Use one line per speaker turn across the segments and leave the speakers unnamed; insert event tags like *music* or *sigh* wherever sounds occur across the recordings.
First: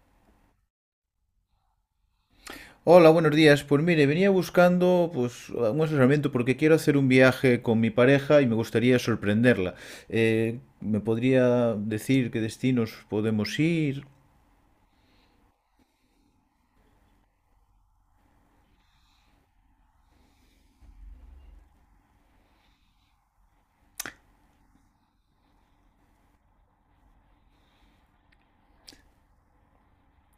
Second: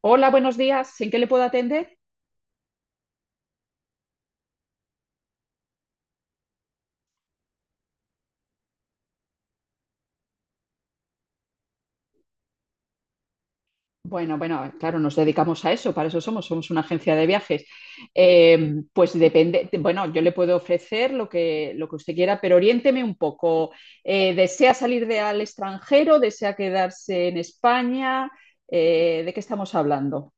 Hola, buenos días. ¿En qué le puedo atender?
Hola, buenos días. Pues mire, venía buscando pues un asesoramiento porque quiero hacer un viaje con mi pareja y me gustaría sorprenderla. ¿Me podría decir qué destinos podemos ir?
Bueno, bueno, claro, nos dedicamos a eso, para eso somos una agencia de viajes. Pues depende, bueno, yo le puedo ofrecer lo que usted quiera, pero oriénteme un poco. ¿Desea salir al extranjero? ¿Desea quedarse en España? ¿De qué estamos hablando?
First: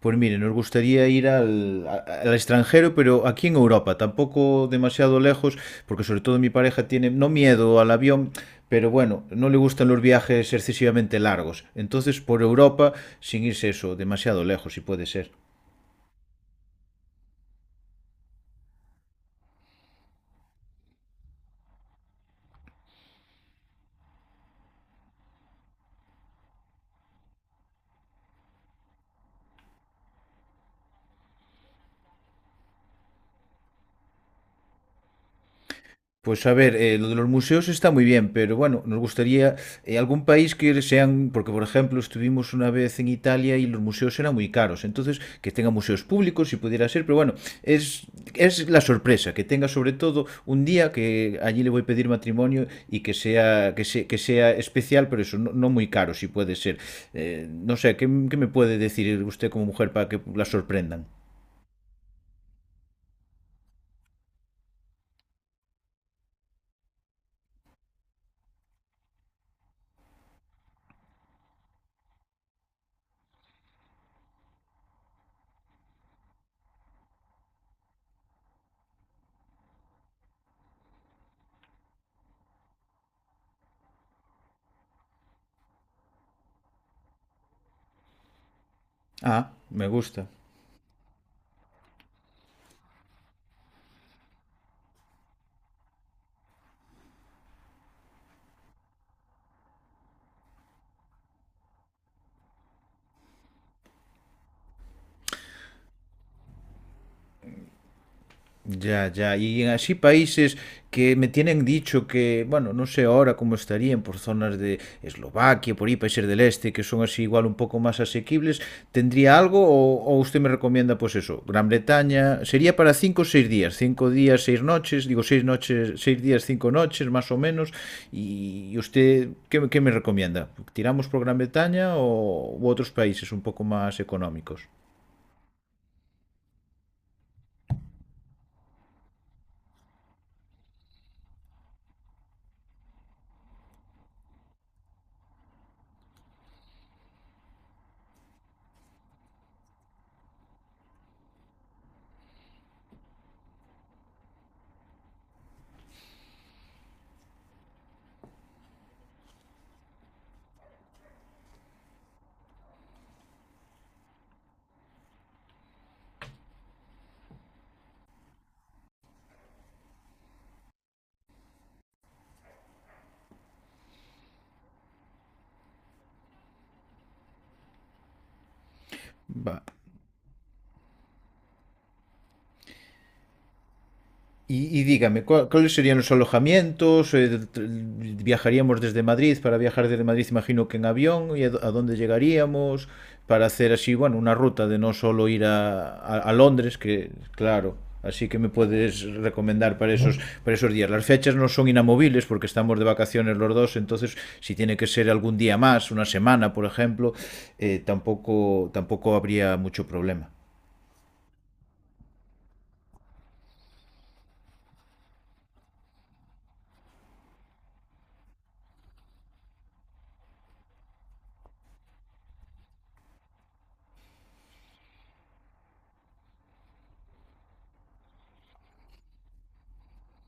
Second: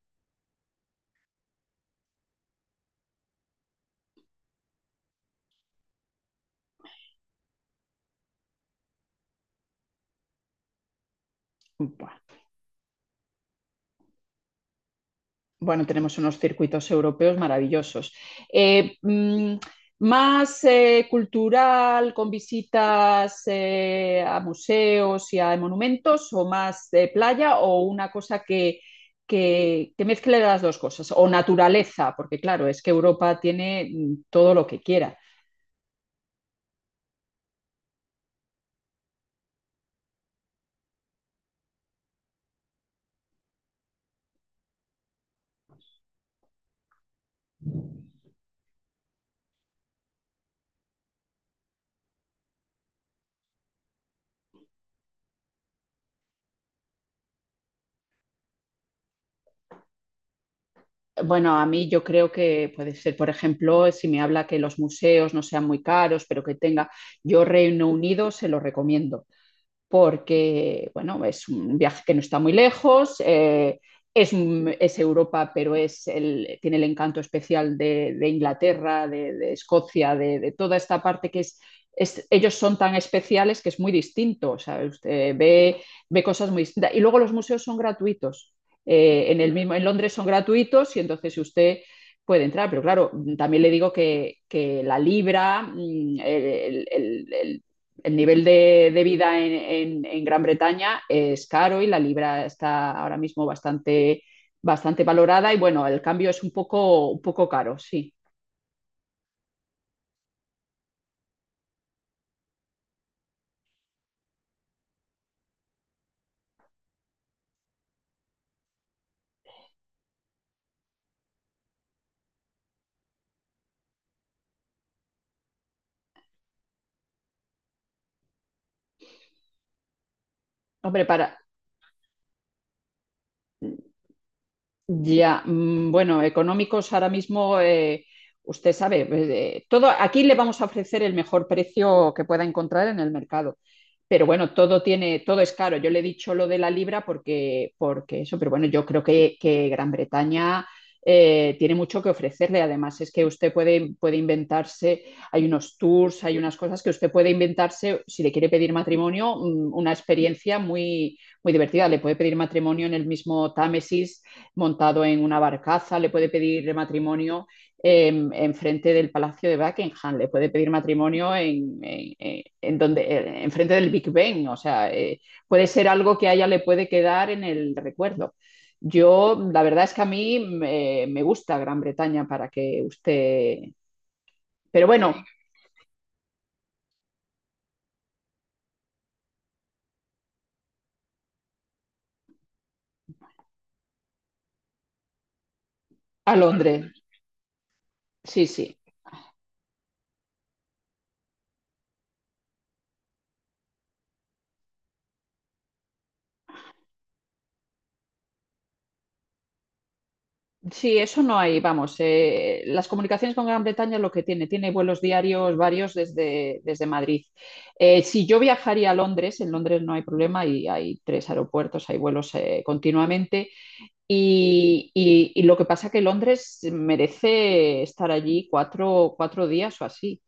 Pues mire, nos gustaría ir al extranjero, pero aquí en Europa, tampoco demasiado lejos, porque sobre todo mi pareja tiene no miedo al avión, pero bueno, no le gustan los viajes excesivamente largos. Entonces, por Europa, sin irse eso, demasiado lejos, si puede ser.
Bueno, tenemos unos circuitos europeos maravillosos. Eh, mm, Más cultural, con visitas a museos y a monumentos, o más de playa, o una cosa que mezcle las dos cosas, o naturaleza, porque claro, es que Europa tiene todo lo que quiera.
Pues a ver, lo de los museos está muy bien, pero bueno, nos gustaría algún país que sean, porque por ejemplo estuvimos una vez en Italia y los museos eran muy caros, entonces que tenga museos públicos si pudiera ser, pero bueno, es, es la sorpresa, que tenga sobre todo un día que allí le voy a pedir matrimonio y que sea, que sea especial, pero eso, no, no muy caro si puede ser. No sé, ¿qué me puede decir usted como mujer para que la sorprendan?
Bueno, a mí yo creo que puede ser, por ejemplo, si me habla que los museos no sean muy caros, yo Reino Unido se lo recomiendo porque, bueno, es un viaje que no está muy lejos, es Europa, pero tiene el encanto especial de Inglaterra, de Escocia, de toda esta parte que es, ellos son tan especiales que es muy distinto, o sea, usted ve cosas muy distintas. Y luego los museos son gratuitos, el
Ah,
mismo, en
me
Londres son
gusta.
gratuitos y entonces usted puede entrar, pero claro, también le digo que la libra, el nivel de vida en Gran Bretaña es caro y la libra está ahora mismo bastante valorada y bueno, el cambio es un poco caro, sí.
Ya, ya. Y en así países que me tienen dicho que, bueno, no sé ahora cómo estarían por zonas de Eslovaquia, por ahí, países del este, que son así igual un poco más asequibles, ¿tendría algo o usted me recomienda pues eso? Gran Bretaña, sería para cinco o seis días, cinco días, seis noches, digo seis noches, seis días, cinco noches más o menos, y, usted, ¿qué me recomienda?
Hombre,
¿Tiramos por Gran Bretaña o u otros países un poco más económicos?
ya, bueno, económicos ahora mismo, usted sabe, aquí le vamos a ofrecer el mejor precio que pueda encontrar en el mercado. Pero bueno, todo tiene, todo es caro. Yo le he dicho lo de la libra porque eso, pero bueno, yo creo que Gran Bretaña tiene mucho que ofrecerle. Además, es que usted puede, inventarse, hay unos tours, hay unas cosas que usted puede inventarse, si le quiere pedir matrimonio, una experiencia muy, muy divertida. Le puede pedir matrimonio en el mismo Támesis montado en una barcaza, le puede pedir matrimonio en frente del Palacio de Buckingham, le puede pedir matrimonio en frente del Big Ben, o sea, puede ser algo que a ella le puede quedar en el recuerdo. Yo, la
Va-
verdad es que a mí me gusta Gran Bretaña para que usted.
Y, y
Pero bueno,
dígame, ¿cuáles serían los alojamientos? ¿Viajaríamos desde Madrid? Para viajar desde Madrid, imagino que en avión. ¿Y a dónde llegaríamos? Para hacer así, bueno, una ruta de no solo ir a
a
Londres,
Londres,
que claro, así que
sí,
me
sí.
puedes recomendar para esos días. Las fechas no son inamovibles porque estamos de vacaciones los dos, entonces si tiene que ser algún día más, una semana, por ejemplo, tampoco, tampoco habría mucho problema.
Sí, eso no hay, vamos, las comunicaciones con Gran Bretaña es lo que tiene, tiene vuelos diarios varios desde Madrid. Si yo viajaría a Londres, en Londres no hay problema y hay tres aeropuertos, hay vuelos continuamente y lo que pasa que Londres merece estar allí cuatro días o así.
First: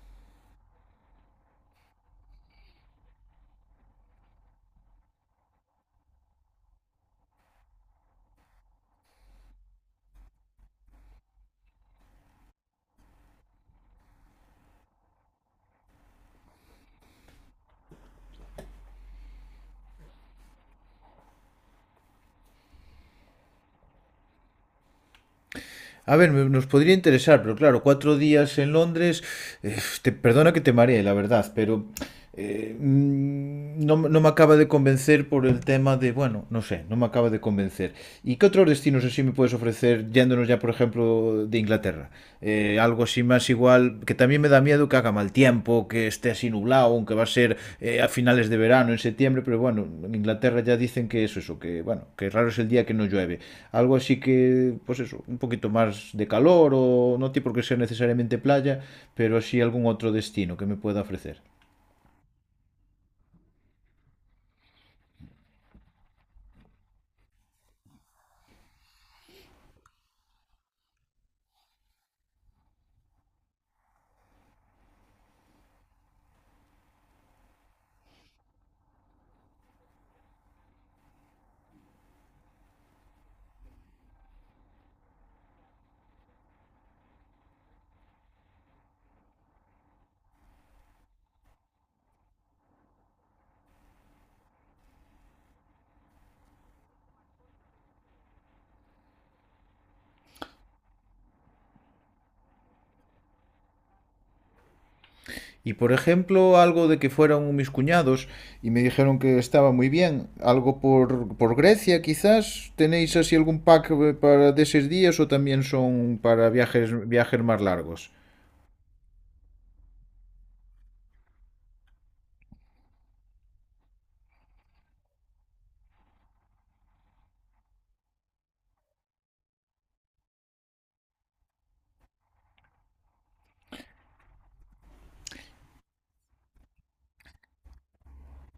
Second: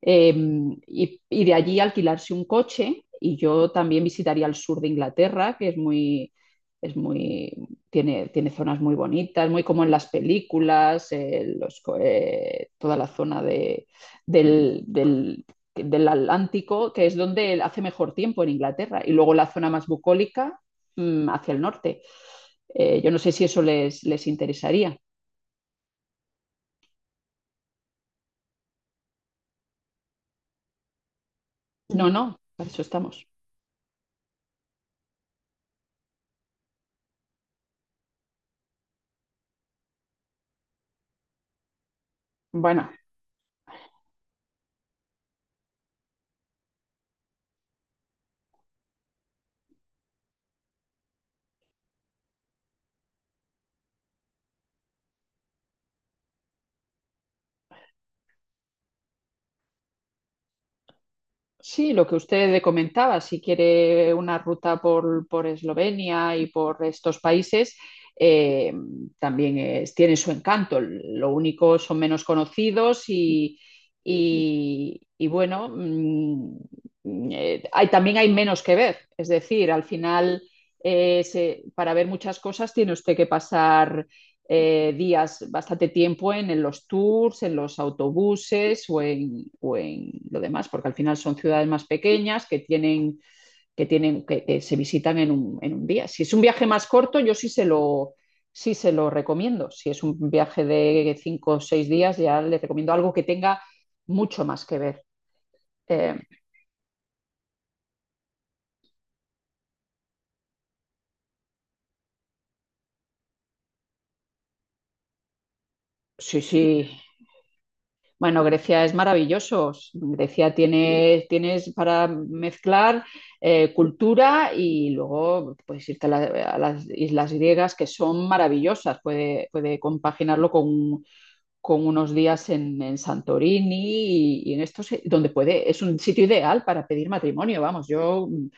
Eh, y de allí alquilarse un coche y yo también visitaría el sur de Inglaterra, que es muy, tiene zonas muy bonitas, muy como en las películas, toda la zona del, del- del Atlántico, que es donde hace mejor tiempo en Inglaterra, y luego la zona más bucólica, hacia el norte. Yo no sé si eso les interesaría.
A ver, nos podría interesar, pero claro, cuatro días en Londres, te, perdona que te maree, la verdad, pero
No, no, para eso estamos.
no, no me acaba de convencer por el tema de, bueno, no sé, no me acaba de convencer. ¿Y qué otros destinos así me puedes ofrecer yéndonos ya, por ejemplo, de Inglaterra?
Bueno,
Algo así más igual igual, que también me da miedo que haga mal tiempo, que esté así nublado, aunque va a ser a finales de verano, en septiembre, pero bueno, en Inglaterra ya dicen que es eso, que bueno, que raro es el día que no llueve. Algo así que, pues eso, un poquito más de calor o no tiene por qué ser necesariamente playa, pero sí algún otro destino que me pueda ofrecer.
sí, lo que usted comentaba, si quiere una ruta por, Eslovenia y por estos países, eh, tiene su encanto. Lo único son menos conocidos y bueno, también hay menos que ver. Es decir, al final, para ver muchas cosas tiene usted que pasar días, bastante tiempo en los tours, en los autobuses o en lo demás, porque al final son ciudades más pequeñas que tienen que se visitan en un día. Si es un viaje más corto, yo sí se lo recomiendo. Si es un viaje de 5 o 6 días, ya les recomiendo algo que tenga mucho más que ver.
Y por
Eh,
ejemplo, algo de que fueron mis cuñados y me dijeron que estaba muy bien. Algo por Grecia, quizás. ¿Tenéis así algún pack para de esos días o también son
sí,
para
sí,
viajes, viajes más largos?
bueno, Grecia es maravilloso. Grecia tienes para mezclar cultura y luego puedes irte a las islas griegas que son maravillosas. Puede compaginarlo con unos días en Santorini y en estos, donde es un sitio ideal para pedir matrimonio. Vamos, yo mm,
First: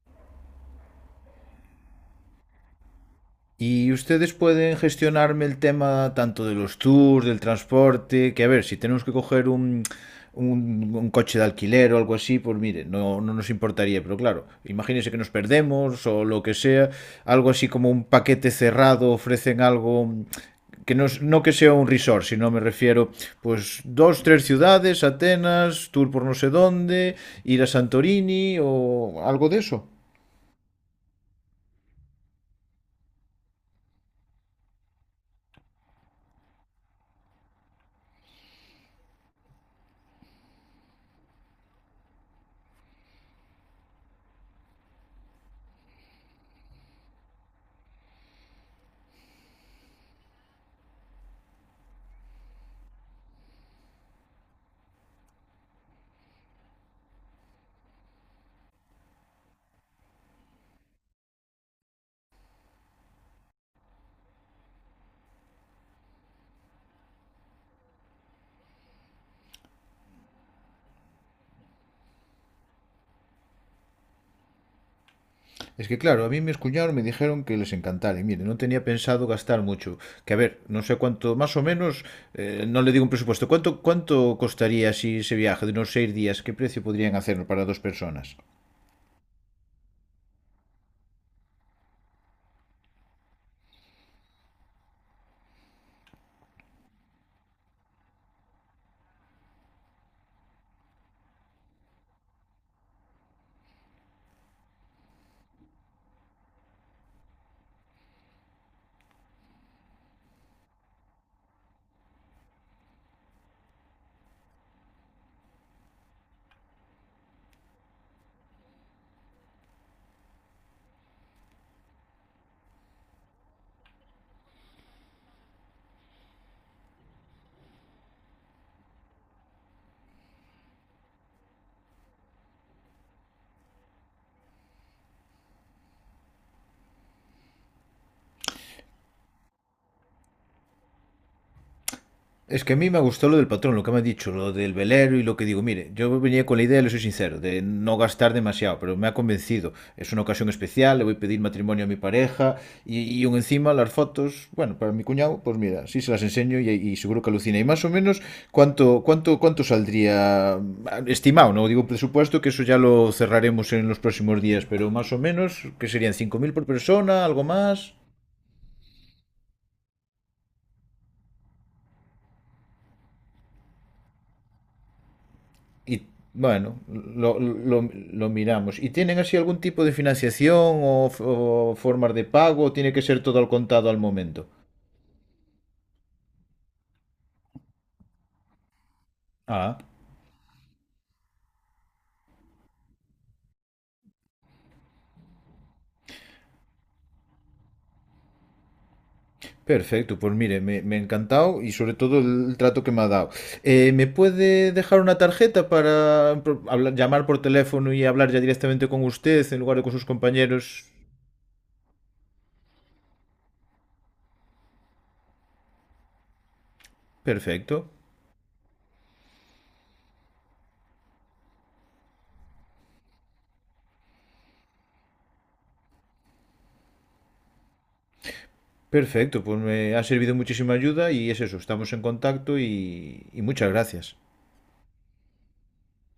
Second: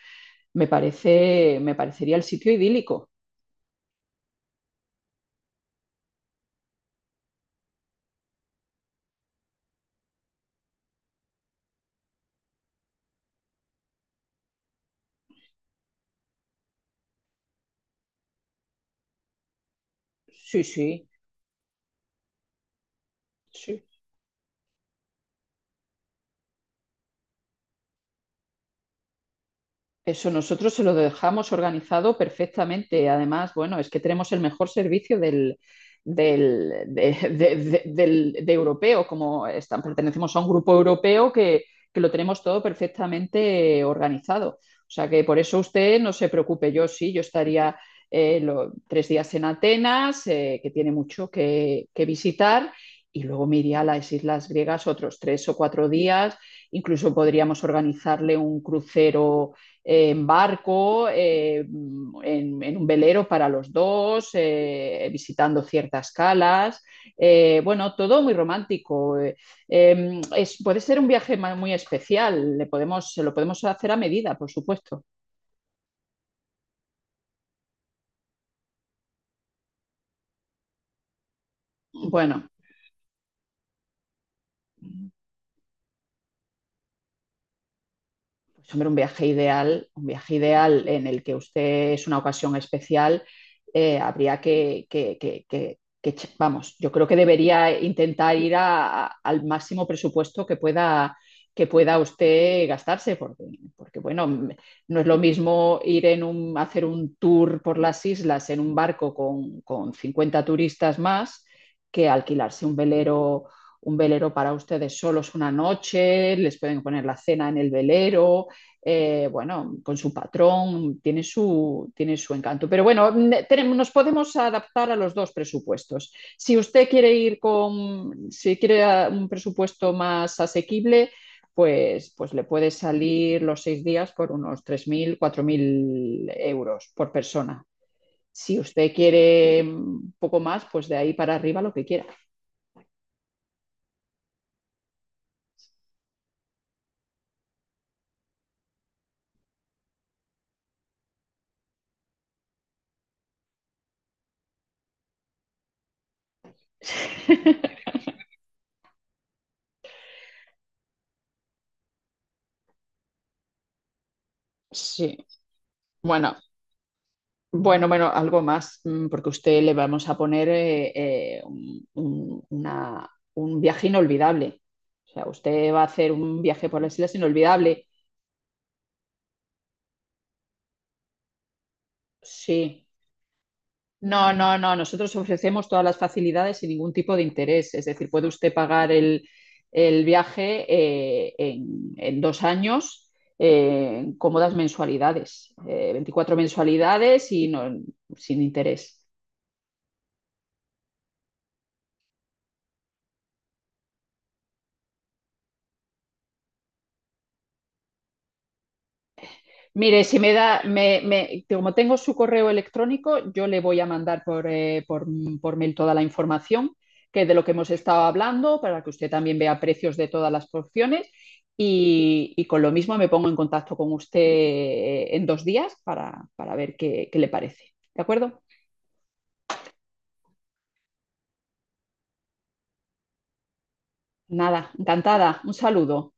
me parece, me parecería el sitio idílico.
Y ustedes pueden gestionarme el tema tanto de los tours, del transporte, que a ver, si tenemos que coger un coche de alquiler o algo así, pues mire, no, no nos importaría, pero claro, imagínense que nos perdemos o lo que sea, algo así como un paquete cerrado, ofrecen algo
Sí,
que no,
sí,
no que sea un resort, sino me refiero, pues
sí.
dos, tres ciudades, Atenas, tour por no sé dónde, ir a Santorini o algo de eso.
Eso nosotros se lo dejamos organizado perfectamente. Además, bueno, es que tenemos el mejor servicio del, del- de- del- de europeo, como están, pertenecemos a un grupo europeo que lo tenemos todo perfectamente organizado. O sea que por eso usted no se preocupe, yo estaría 3 días en Atenas, que tiene mucho que visitar, y luego me iría a las islas griegas otros 3 o 4 días. Incluso podríamos organizarle un crucero en barco, en un velero para los dos, visitando ciertas calas. Bueno, todo muy romántico. Puede ser un viaje muy especial, lo podemos hacer a medida, por supuesto.
Es que claro, a mí mis cuñados me dijeron que les encantara. Y mire, no tenía pensado gastar mucho. Que a ver, no sé cuánto, más o menos,
Bueno,
no le digo un presupuesto. ¿Cuánto, cuánto costaría si ese viaje de unos seis días? ¿Qué precio podrían hacerlo para dos personas?
pues hombre, un viaje ideal en el que usted es una ocasión especial, habría vamos, yo creo que debería intentar al máximo presupuesto que pueda usted gastarse, porque bueno, no es lo mismo hacer un tour por las islas en un barco con 50 turistas más que alquilarse un velero para ustedes solos una noche, les pueden poner la cena en el velero, bueno, con su patrón, tiene su encanto. Pero bueno, nos podemos adaptar a los dos presupuestos. Si usted quiere ir con, Si quiere un presupuesto más asequible, pues le puede salir los 6 días por unos 3.000 4.000 euros por persona. Si usted quiere un poco más, pues de ahí para arriba lo que quiera.
Es que a mí me gustó lo del patrón, lo que me ha dicho, lo del velero y lo que digo. Mire, yo venía con la idea, le soy sincero, de no gastar demasiado, pero me ha convencido. Es una ocasión especial, le voy a pedir matrimonio a mi pareja y aún encima las fotos, bueno, para mi cuñado, pues mira, sí se las enseño y seguro que alucina. Y más o menos,
*laughs*
¿cuánto saldría estimado? No digo presupuesto, que eso ya lo cerraremos en los próximos días, pero más
Sí.
o menos, ¿qué serían
Bueno,
5.000 por persona, algo
Bueno,
más.
bueno, algo más, porque a usted le vamos a poner un viaje inolvidable. O sea, usted va a
Y
hacer un viaje
bueno,
por las islas inolvidable.
lo miramos. ¿Y tienen así algún tipo de financiación o, o formas de pago? ¿O
Sí.
tiene que ser todo al contado al
No,
momento?
no, no. Nosotros ofrecemos todas las facilidades sin ningún tipo de interés. Es decir, puede usted pagar el,
Ah,
el viaje en 2 años en cómodas mensualidades, 24 mensualidades y no, sin interés.
perfecto. Pues mire, me ha encantado y sobre todo el trato que me ha dado. ¿Me puede dejar una tarjeta para llamar por teléfono y hablar ya directamente con usted en lugar de con
Mire,
sus
si me da,
compañeros?
me- como tengo su correo electrónico, yo le voy a mandar por mail toda la información que de lo que hemos
Perfecto.
estado hablando para que usted también vea precios de todas las porciones y con lo mismo me pongo en contacto con usted en 2 días para ver qué le parece. ¿De acuerdo?
Perfecto, pues me ha servido muchísima ayuda y es eso, estamos en contacto y muchas gracias.
Nada, encantada. Un saludo.